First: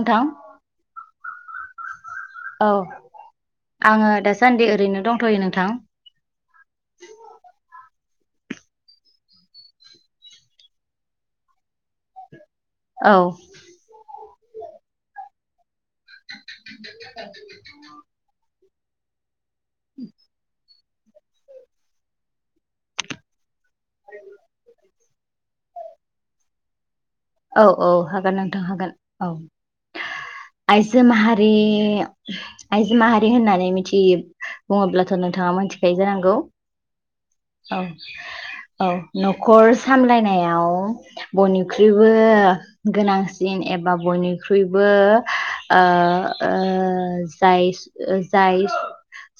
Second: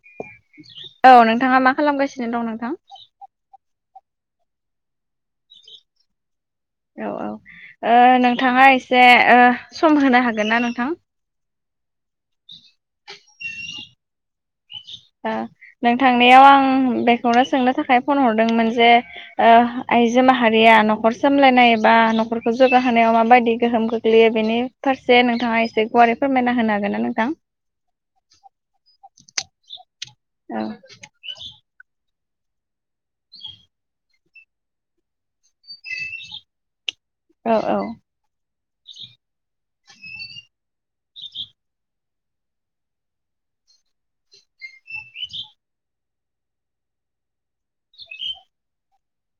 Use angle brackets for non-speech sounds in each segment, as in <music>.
नोंथां औ नोंथाङा मा खालामगासिनो दं औ नोंथां? आङो दासान्दि ओरैनो दंथ'यो नोंथां। औ औ ओ नोंथाङा एसे ओ सम होनो हागोन ना नोंथां? औ दा नोंथांनियाव आं बेखौनो सोंनो थाखाय फन हरदोंमोन जे ओ आइजो माहारिया न' खर सामलायनाय एबा न'खरखौ जौगाहोनायाव माबायदि गोहोम खोग्लैयो बेनि फारसे नोंथाङा एसे गुवारै फोरमायना होनो हागोन ना नोंथां औ औ हागोन नोंथां हागोन औ औ आइजो माहारि आइजो माहारि होननानै मिथि बुङोब्लाथ' नोंथाङा मोनथिखायो जानांगौ औ औ न'खर सामलायनायाव बयनिख्रुइ बो गोनांसिन एबा बयनिख्रुइबो ओ ओ जाय जाय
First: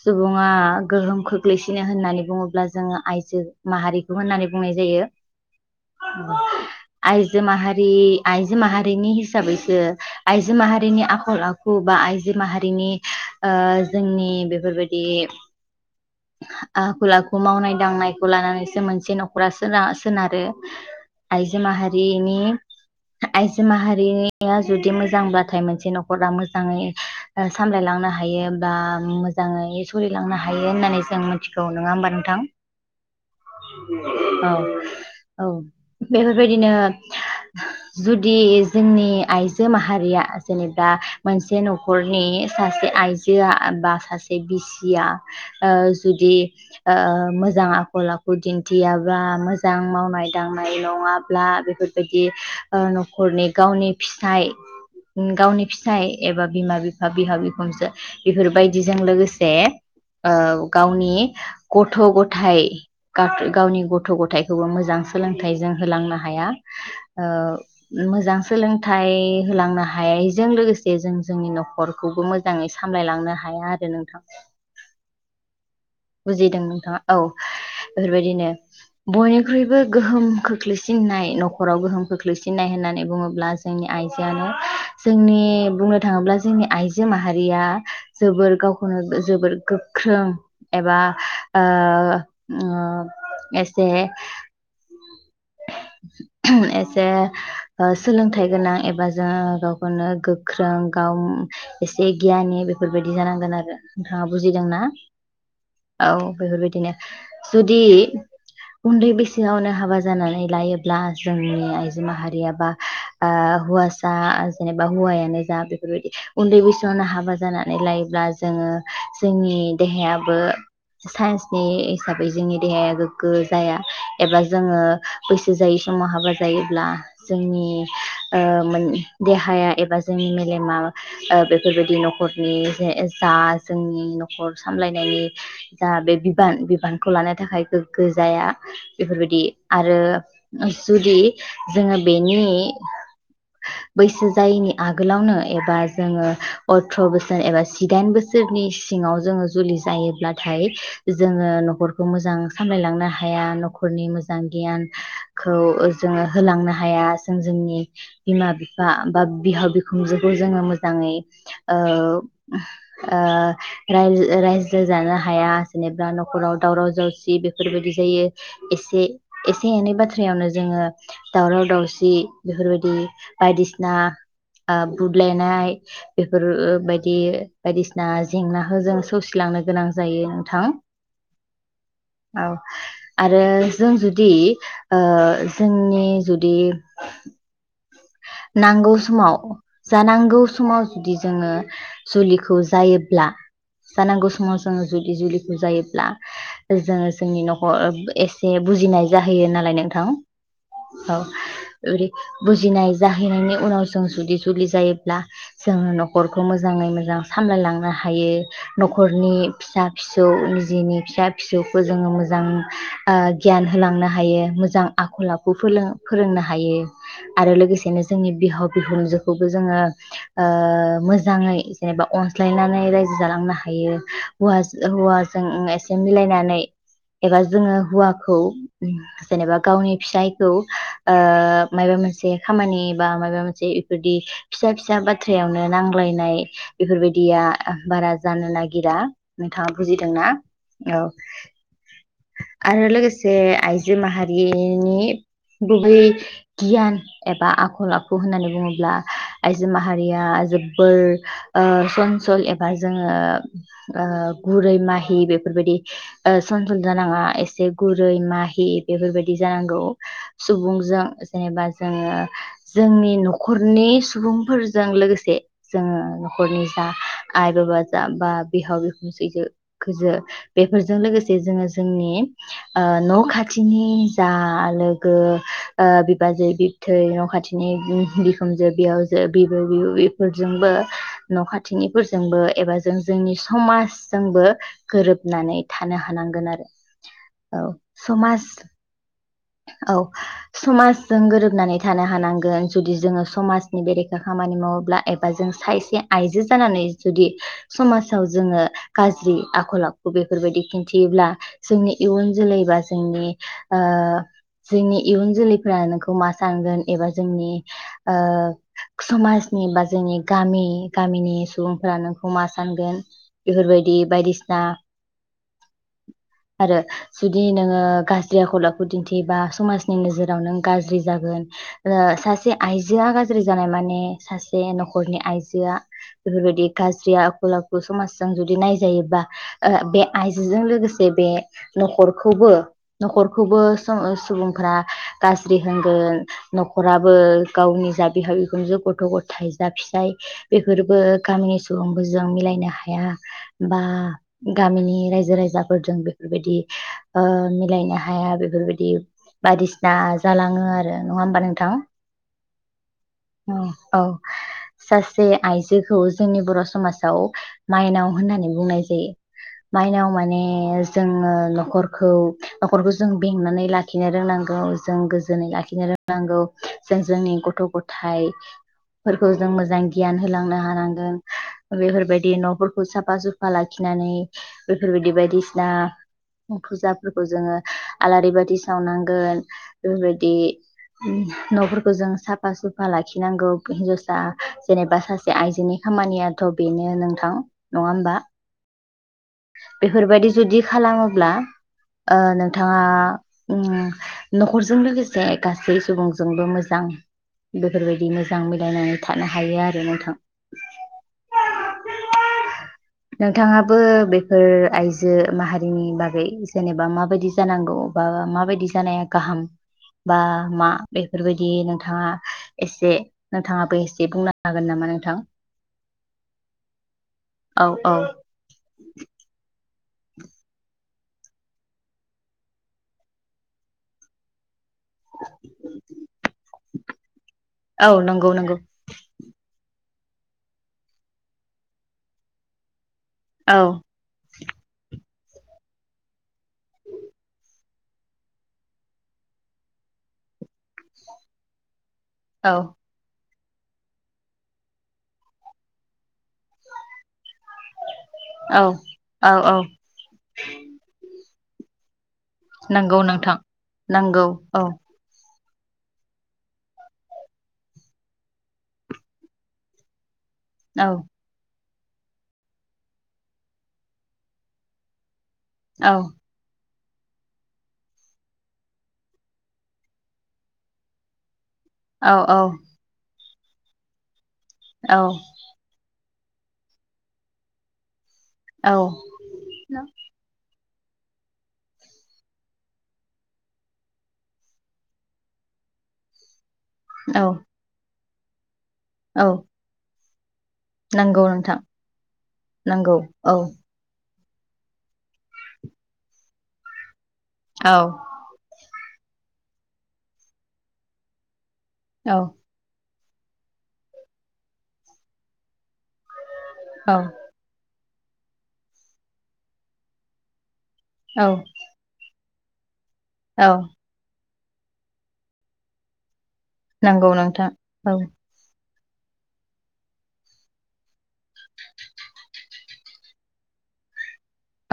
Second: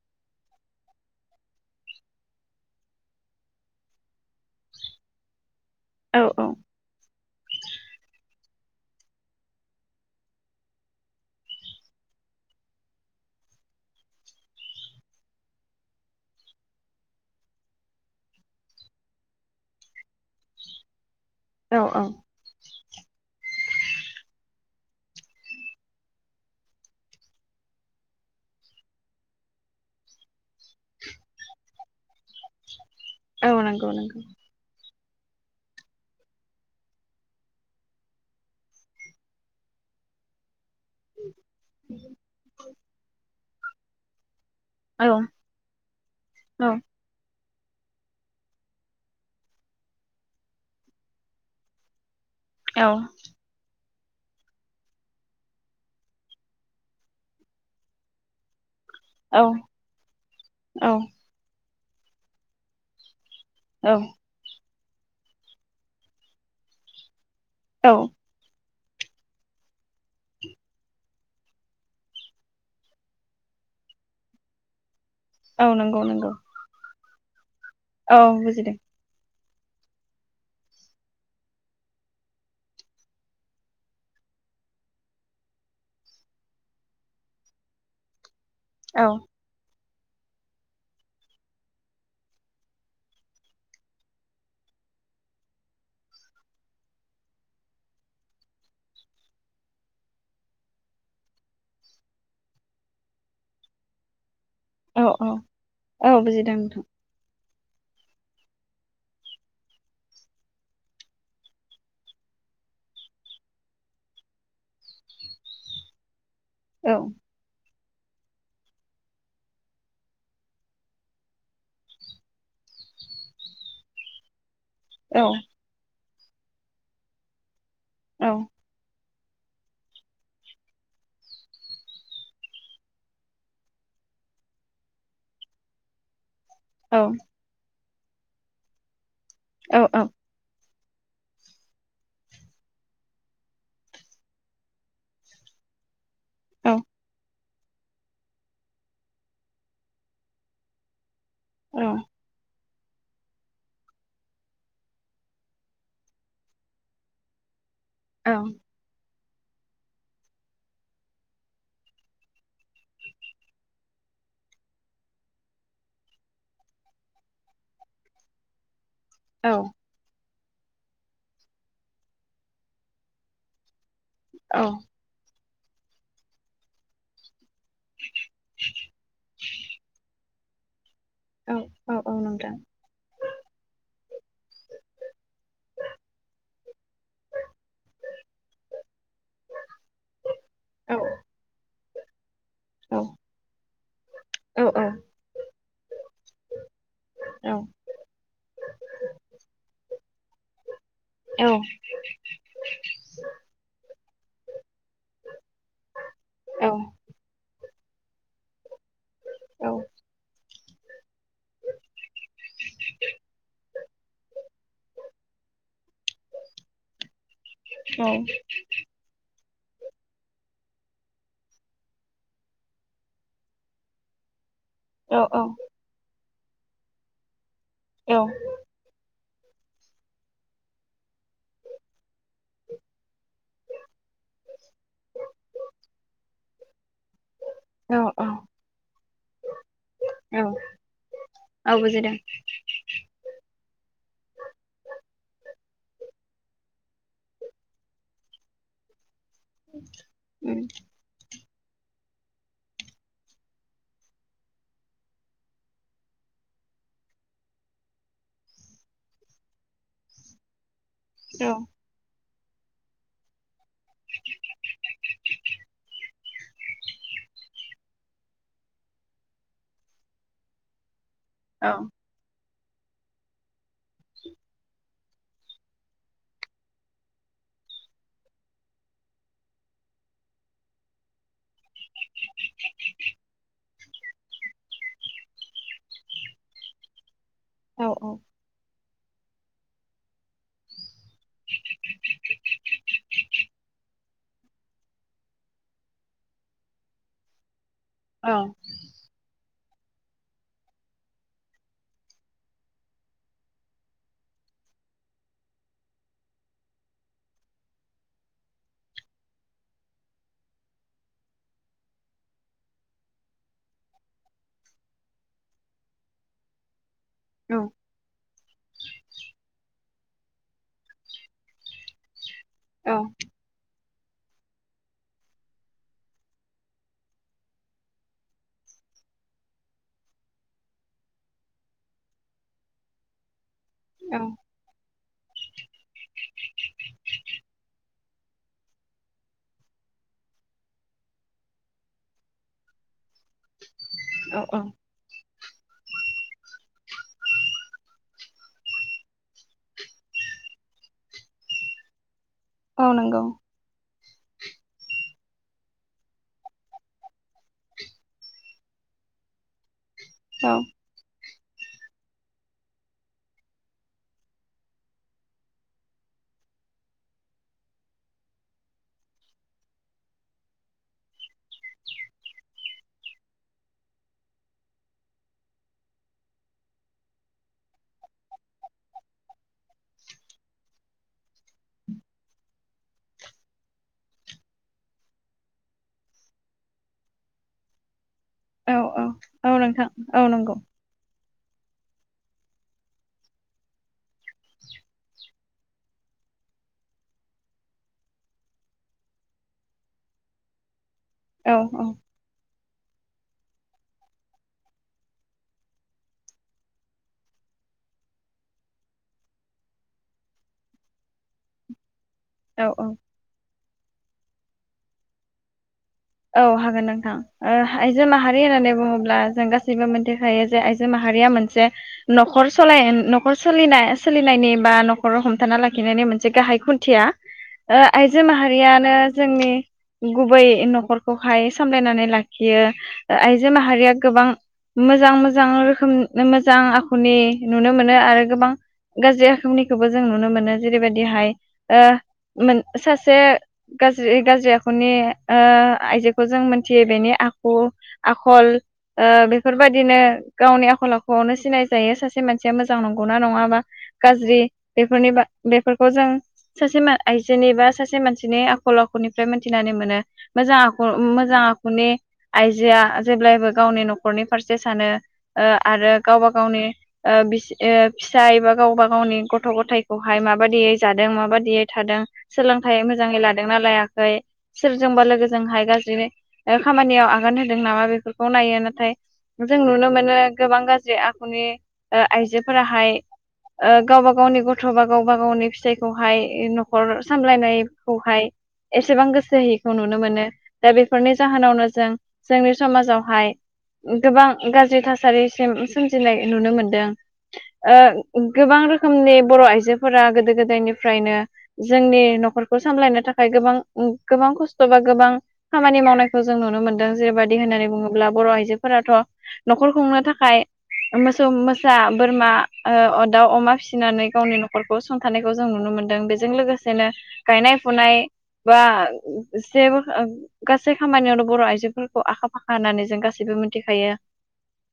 सुबुङा गोहोम खोख्लैसिनो होननानै बुङोब्ला जोङो आइजो माहारिखौ होननानै बुंनाय जायो। औ <unintelligible> आय जो माहारि आइजो माहारिनि हिसाबैसो आइजो माहारिनि आखल आखु बा आइजो माहारिनि ओ जोंनि बेफोरबायदि आखल आखु मावनाय दांनायखौ लानानैसो मोनसे न'खरा सोना-सोनारो आइजो औ माहा औ रि आइजो माहारिया जुदि मोजांब्लाथाय मोनसे न'खरा मोजाङै सामलायलांनो हायो बा मोजाङै सोलिलांनो हायो होननानै जों मिथिगौ नङा होमबा नोंथां। औ नंगौ नंगौ औ। औ बेफोरबायदिनो। जुदि जोंनि आइजो माहारिया। जेनेबा मोनसे न'खरनि सासे आइजो। यो बा सा से औ बिसिया औ ओ जुदि औ ओ मो जां आखल आखु दिन्थियाब्ला मोजां मावनाय दांनाय नङाब्ला बे फोर बाय दि ओ औ न'खरनि गावनि फिसाय गावनि फिसाय एबा बिमा बिफा बिहाव बिखुनजो बेफोर बायदि बिजों लोगोसे ओ औ गावनि गथ गथाय। गावनि गथ गथायखौबो मोजां मोजां सोलोंथाइजों होलांनो हाया। <inaudible> ओ औ मोजां सोलों सोलोंथाइ होलांनो हायैजों लोगोसे जों जोंनि नखरखौबो मोजाङै सामलायलांनो हाया आरो नोंथां। औ नंगौ नंगौ। बुजिदों नोंथाङा औ। औ बेफोरबायदिनो बुजिदों बनि ख्रुइबो गोहोम खोख्लैसिननाय नखराव गोहोम खोख्लैसिननाय होननानै बुङोब्ला जोंनि आइजोआनो जोंनि बुंनो थाङोब्ला जोंनि आइजो माहारिया जोबोर गावखौनो औ जोबोर गो ख्रों एबा ओ ओ एसे एसे ओ सोलोंथाइ गोनां एबा जों गावखौनो गोख्रों गाव एसे गियानि बेफोरबायदि जानांगोन आरो नोंथाङाबो। बुजिदों ना? औ औ औ बुजिदों बेफोर नोंथां बायदिनो। जुदि उन्दै बेैसोआवनो हाबा जानानै लायोब्ला जोंनि आइजो माहारिया बा ओ हौवासा जेनेबा हौवायानो जा बेफोर बायदि उन्दै औ बैसआवनो हाबा जाना नायलायोब्ला जोंनि देहाया <unintelligible> हिसाबै जोंनि देहाया गोग्गो जाया एबा जोङो औ बैसो जायै समावहा हाबा जायोब्ला जोंनि औ ओ मोन देहाया एबा जोंनि मेलेमा ओ बेफोर बायदि नखरनि जा जोंनि नखर सामलाय जा बे औ बिबानखौ लानो थाखाय गो गैजाया। बेफोरबायदि औ आरो जुदि जोंङो बेनि बैसो जायैनि आगोलावनो एबा जोंङो औ अथ्र बोसोर एबा जिदाइन बोसोरनि सिंङाव जोंङो जुलि जायोब्ला थाय जोंङो औ नखरखौ मोजां सामलायलांनो हाया नखरनि मोजां गियानखौ जोंङो होलांनो हाया जों जोंनि बिमा बिफा बा बिहाव बिखुनजोखौ जोंङो मोजाङै ओ ओ <unintelligible> राइजो जानो हाया जेनेबा नखराव दावराव दावसि बेफोरबायदि जायो एसे एसे औ एनै बाथ्रा बाथ्रायावनो जोंङो दावराव दावसि बेफोरबायदि बायदिसिना औ ना बुदलायनाय बेफोरबायदि बायदिसिना जेंनाखौ जों सौसि लांनो गोनां जायो थां औ <inaudible> नोंथां औ आरो जों जुदि जुदि जोंनि जुदि नांगौ समाव जा नांगौ समाव औ जुदि जोंङो <unintelligible> खौ औ जायोब्ला जानांगौ समाव औ औ जोंङो जुदि जुलिखौ जायोब्ला जोंङो जोंनि नखर एसे बुजिनाय जाहैयो नालाय नोंथां औ <unintelligible> जाहैनायनि उनाव जों जुदि जुलि जायोब्ला जोङो नखरखौ मोजांङै मोजां सामलायलांनो हायो हायो न'खरनि फिसा फिसौ जिनि फिसा फिसौखौ जोङो मोजां ओ गियान होलांनो हायो मोजां आखल आखु फोरोंनो हायो आरो लोगोसेनो जोंनि बिहाव बिहुनजोखौ जोङो ओ मोजाङै जेनेबा अनज्लायनानै रायजो जालांनो हायो हौवा हौवाजों एसे मिलायनानै <unintelligible> एबा जोङो हुवाखौ जेनेबा गावनि फिसायखौ ओ माबा मोनसे मोनसे खामानि बा माबा मोनसे बेफोरदि फिसा फिसा बाथ्रायावनो नांज्लायनाय बेफोरबायदिया औ बारा जानो नागिरा नोंथाङा बुजिदोंना औ औ औ बुजिदों आरो लोगोसे आइजो माहारिनि गुबै गियान एबा आखल आखु होननानै बुङोब्ला आइजो माहारिया उम जोबोर ओ सनसल एबा जोङो ओ गुरै माहि बेफोरबायदि सनसल जानाङा एसे गुरै माहि बेफोरबायदि जानांगौ सुबुं जों औ औ जेनेबा ओ जोंनि न'खरनि सुबुंफोरजों लोगोसे जोङो न'खरनि जा आइ बाबा जा बा बिहाव बिखुन सैजो गोजो बेफोरजों लोगोसे जे जोङो जोंनि ओ न' खाथिनि जा लोगो बिबाजै थै न' खाथिनि बिखोमजो बेयावजो बिबै बिबफोरजोंबो न' खाथिनिफोरजोंबो एबा जों जोंनि समाजजोंबो गोरोबनानै थानो हानांगोन आरो औ समाज औ समाजजों गोरोब नानै थानो हानांगोन जुदि जोङो समाज नि बेरेखा खामानि मावोब्ला एबा जों साइसे आइजो जानानै जुदि समाजाव जोङो गाज्रि आ आखल आखु बेफोरबायदि खिन्थियोब्ला जोंनि इयुन जोलै बा जोंनि ओ जोंनि इयुन जोलैफोरा नोंखौ मा सानगोन एबा जोंनि समाजनि बा जोंनि गामि गामिनि सुबुंफोरा नोंखौ मा सानगोन बेफोरबायदि बायदिसिना आरो जुदि नोङो गाज्रि आखलाखौ दिन समाजनि नोजोराव नों गाज्रि जागोन <unintelligible> जे आइजोआ गाज्रि जानाय माने सासे न'खरनि आइजोआ बेफोरबायदि गाज्रि आखल आखु समाजजों जुदि नायजायोबा बे आइजोजों लोगोसे बे नखखौबो न'खखौबो स औ सुबुंफोरा गाज्रि होनगोन न'खराबो गावनि जा बिहाव बिखुनजो गथ' गथायाइ जा फिसाय बेफोरबो गामिनि सुबुंफोरजों मिलायनो हाया बा औ गामिनि रायजो राजा फोरजों बेफोरबायदि ओ मिलायनो हाया बेफोरबायदि बिदि बायदिसिना जालाङो आरो नङा होमबा नोंथां? औ नंगौ औ-औ। सासे आइजोखौ जोंनि बर' समाजाव माइनाव होननानै बुंनाय जायो। माइनाव माने औ जोङो न'खरखौ-न'खरखौजों बेंनानै लाखिनो रोंनांगौ जों गोजोनै लाखिनो रोंनांगौ जों जोंनि गथ' गथाइ फोरखौ जों मोजां गियान होलांनो हानांगोन बेफोरबायदि न'फोरखौ साफा सुफा लाखिनानै बेफोरबायदि बायदिसिना फुजाफोरखौ जोङो आलारि बायदिसि सावनांगोन बेफोरबायदि न'फोरखौ जों साफा सुफा लाखिनांगौ हिनजावसा जेनेबा सासे आइजोनि खामानियाथ' बेनो नोंथां नङा होमबा। औ औ। औ नोंथां औ बेफोरबायदि नंगौ जुदि खालामोब्ला। ओ नोंथाङा उम न'खरजों लोगोसे गासै सुबुंजोंबो मोजां बेफोरबायदि मोजां मिलायनानै थानो हायो आरो नोंथां। औ औ। नोंथाङाबो बे बेफोर आइजो माहारिनि बागै जेनेबा माबायदि जानांगौ बा माबायदि जानाया गाहाम बा मा बेफोरबायदि नोंथाङा औ एसे औ नोंथाङाबो एसे बुंनो हागोन नामा नोंथां। औ हागोन नोंथां ओ औ औ आइजो माहारि होननानै बुङोब्ला जों गासैबो मोनथिखायो जे आइजो माहारिया मोनसे नखर सलाय ओ नखर सलिना सोलिनायनि बा नखराव हमथाना लाखिनायनि मोनसे गाहाय खुन्थिया। ओ औ आइजो नंगौ नंगौ माहारियानो जोंनि गुबै नखर खौहाय सामलायनानै लाखियो। आइजो औ माहारिया गोबां मोजां मोजां रोखोम मोजां आखुनि नुनो मोनो आरो गोबां गाज्रि आखुनिखौबो जों नुनो मोनो जेरैबायदिहाय ओ औ मोन सासे गाज्रि-गाज्रि आखुनि ओ आइजोखौ जों मोनथियो बेनि आ खु आखल औ ओ औ औ बेफोरबायदिनो गावनि आखल आखुआवनो सि नाय जायो सासे मानसिया मोजां नंगौ नंगौना नोंथां नङा बा नंगौ गाज्रि औ बेफोरनि बा बेफोरखौ जों सासे मा आइजोनि बा सासे मानसिनि आखल आखुनिफ्राय मोनथिनानै मोनो । मोजां औ ख मोजां आ खुनि आइजोआ जेब्लायबो गावनि नखरनि फारसे सानो। ओ आरो औ गावबा गावनि ओ बिसि ओ फिसाय एबा गावबा गावनि गथ गथाइखौहाय माबादियै जादों माबादियै थादों औ सोलोंथाइ मोजाङै ला दोंना लायाखै सोरजोंबा औ लोगोजोंहाय बिदिनो ओ खामानियाव आगान होदों नामा बेफोर खौ नायो औ नाथाय जों नुनो मोनो गोबां गा ज्रि आखुनि ओ आइजोफोराहाय ओ गावबा गावनि गथ' बा गावबा गावनि फिसाइखौहाय न' खर औ सामलायनाय खौहाय एसेबां औ गोसो होयिखौ नुनो मोनो। दा बेफोरनि नंगौ नोंथां जाहोनावनो जों जोंनि नंगौ समाजावहाय औ गोबां गाज्रि थासारिसिम सोमजिनाय नुनो मोनदों। औ ओ गोबां रो खोमनि बर' आइजोफोरा गोदो गोदायनिफ्रायनो जोंनि औ न'खरखौ सामलायनो था खाय गोबां गोबां खस्थ बा गोबां खामानि मावनाय खौ जों नुनो मोनदों जेरैबादि होननानै बुङो अब्ला बर' आइजोफोराथ' न'खर खुंनो थाखाय औ मोसौ मोसा बोरमा ओ अ दाउ औ अमा फिसिनानै गावनि न' खरखौ सुंथानायखौ जों नुनो मोनदों बे जों लोगोसेनो नंगौ नोंथां गायनाय फुनाय औ बा सेब <unintelligible> गासै खामानियावनो बर' आइजोफोरखौ आखा फाखा होननानै जों गासैबो मोनथिखायो।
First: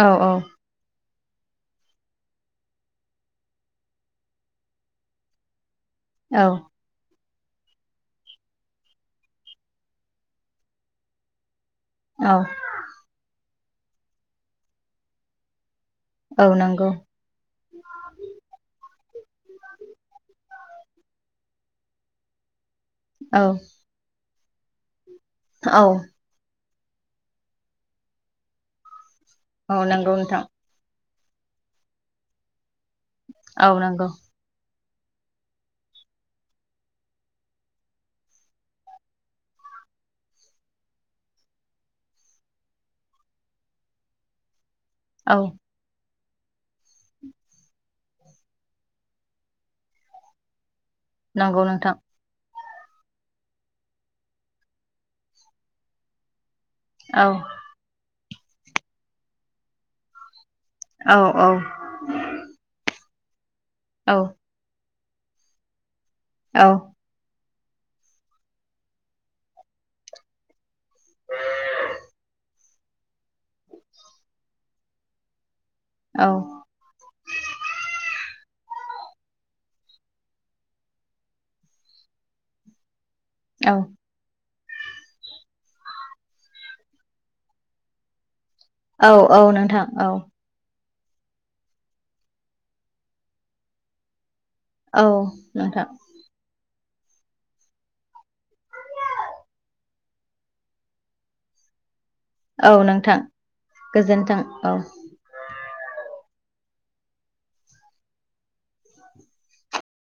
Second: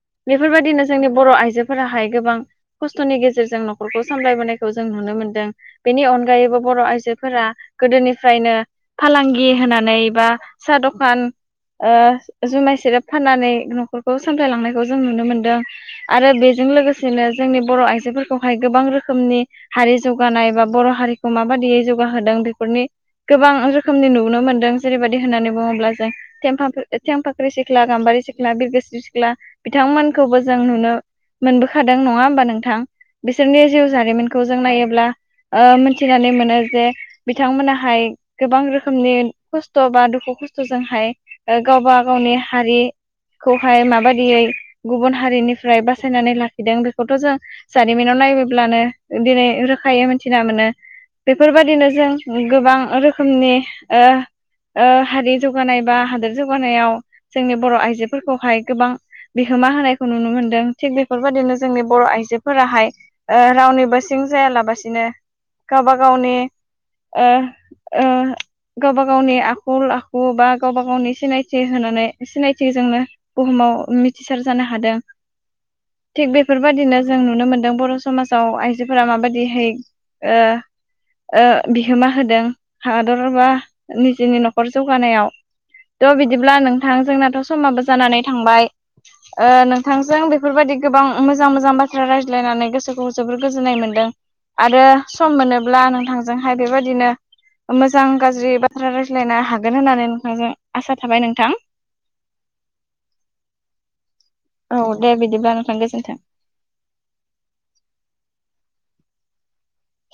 औ औ बेफोरबायदिनो जोंनि बर' आइजोफोराहाय गोबां खस्थ'नि गेजेरजों न'खरखौ सामलायबोनायखौ जों नुनो मोनदों। बेनि औ अनगायैबो बर' आइजो फोरा गोदोनिफ्रायनो फालांगि होनानै बा सा द'खान ओ औ जुमाय सेरेब फाननानै न'खरखौ सामलायलांनायखौ जों नुनो मोनदों। आरो औ बेजों नंगौ लोगोसेनो जोंनि बर' आइजोफोरखौहाय गोबां रोखो रोखोमनि हारि जौगानाय बा बर' हारिखौ माबायदियै जौगाहोदों बेफोरनि औ गोबां रोखोमनि नुनो मोन दों जेरैबायदि होननानै औ बुङोब्ला जों थें फाख्रि थेंफाख्रि सिख्ला गामबारि सिख्ला बिरगोस्रि सि ख्ला औ नंगौ बिथांमोनखौबो नोंथां जों नुनो मोनबोखादों नङा होमबा नोंथां। बिसोरनि औ जिउ नंगौ जारिमिनखौ जों नायो ब्ला ओ मोनथिनानै मोनो जे बिथांमोनाहाय गोबां रोखोमनि खस्थ' बा दुखु दुखु खस्थ'जोंहाय गावबा गावनि हारिखौहाय माबायदियै गुबुन औ हारिनिफ्राय बा सायनानै लाखिदों बेखौथ' जों जारिमिनाव नायोब्लानो दिनै रोखायै मोनथिना मोनो। नंगौ बेफोरबायदिनो नोंथां जों गोबां। रोखोमनि ओ ओ हारि जौगानाय बा हादोर जौ गानायाव औ जोंनि बर' आइजो। फोरखौहाय गोबां बिहोमा होनायखौ नुनो मोनो। दों थिग औ औ बेफोरबायदिनो जोंनि बर'आइजोफोराहाय। ओ रावनिबो औ सिं जायालाबासिनो गावबा गावनि ओ ओ गावबा गावनि आ खल आखु बा गावबा गावनि सिनायथि होनानै सिनायथिजोंनो बुहुमाव मिथिसार जानो हादों। औ थिग बेफोरबादिनो जों नुनो मोनदों बर' समाज फ्राव आइजोफोरा माबायदिहै ओ ओ बिहोमा होदों। <unintelligible> बा औ निजे नि खर जौगानायाव थ' बिदिब्ला नोंथां जोंनाथ' समाबो जानानै। थांबाय औ औ ओ नोंथां औ नोंथांजों बेफोरबायदि। गोबां मोजां मोजां बाथ्रा रायज्लायनानै गोसोखौ जोबोर गोजोननाय मोनदों। आरो औ सम मोनोब्ला नोंथां नोंथांजोंहाय। बेबायदिनो मोजां गाज्रि बाथ्रा रायज्लायना। हागोन होननानै नोंथांजों आसा थाबाय नोंथां। औ नोंथां गोजोन। औ दे बिदिब्ला नोंथां गो <unintelligible>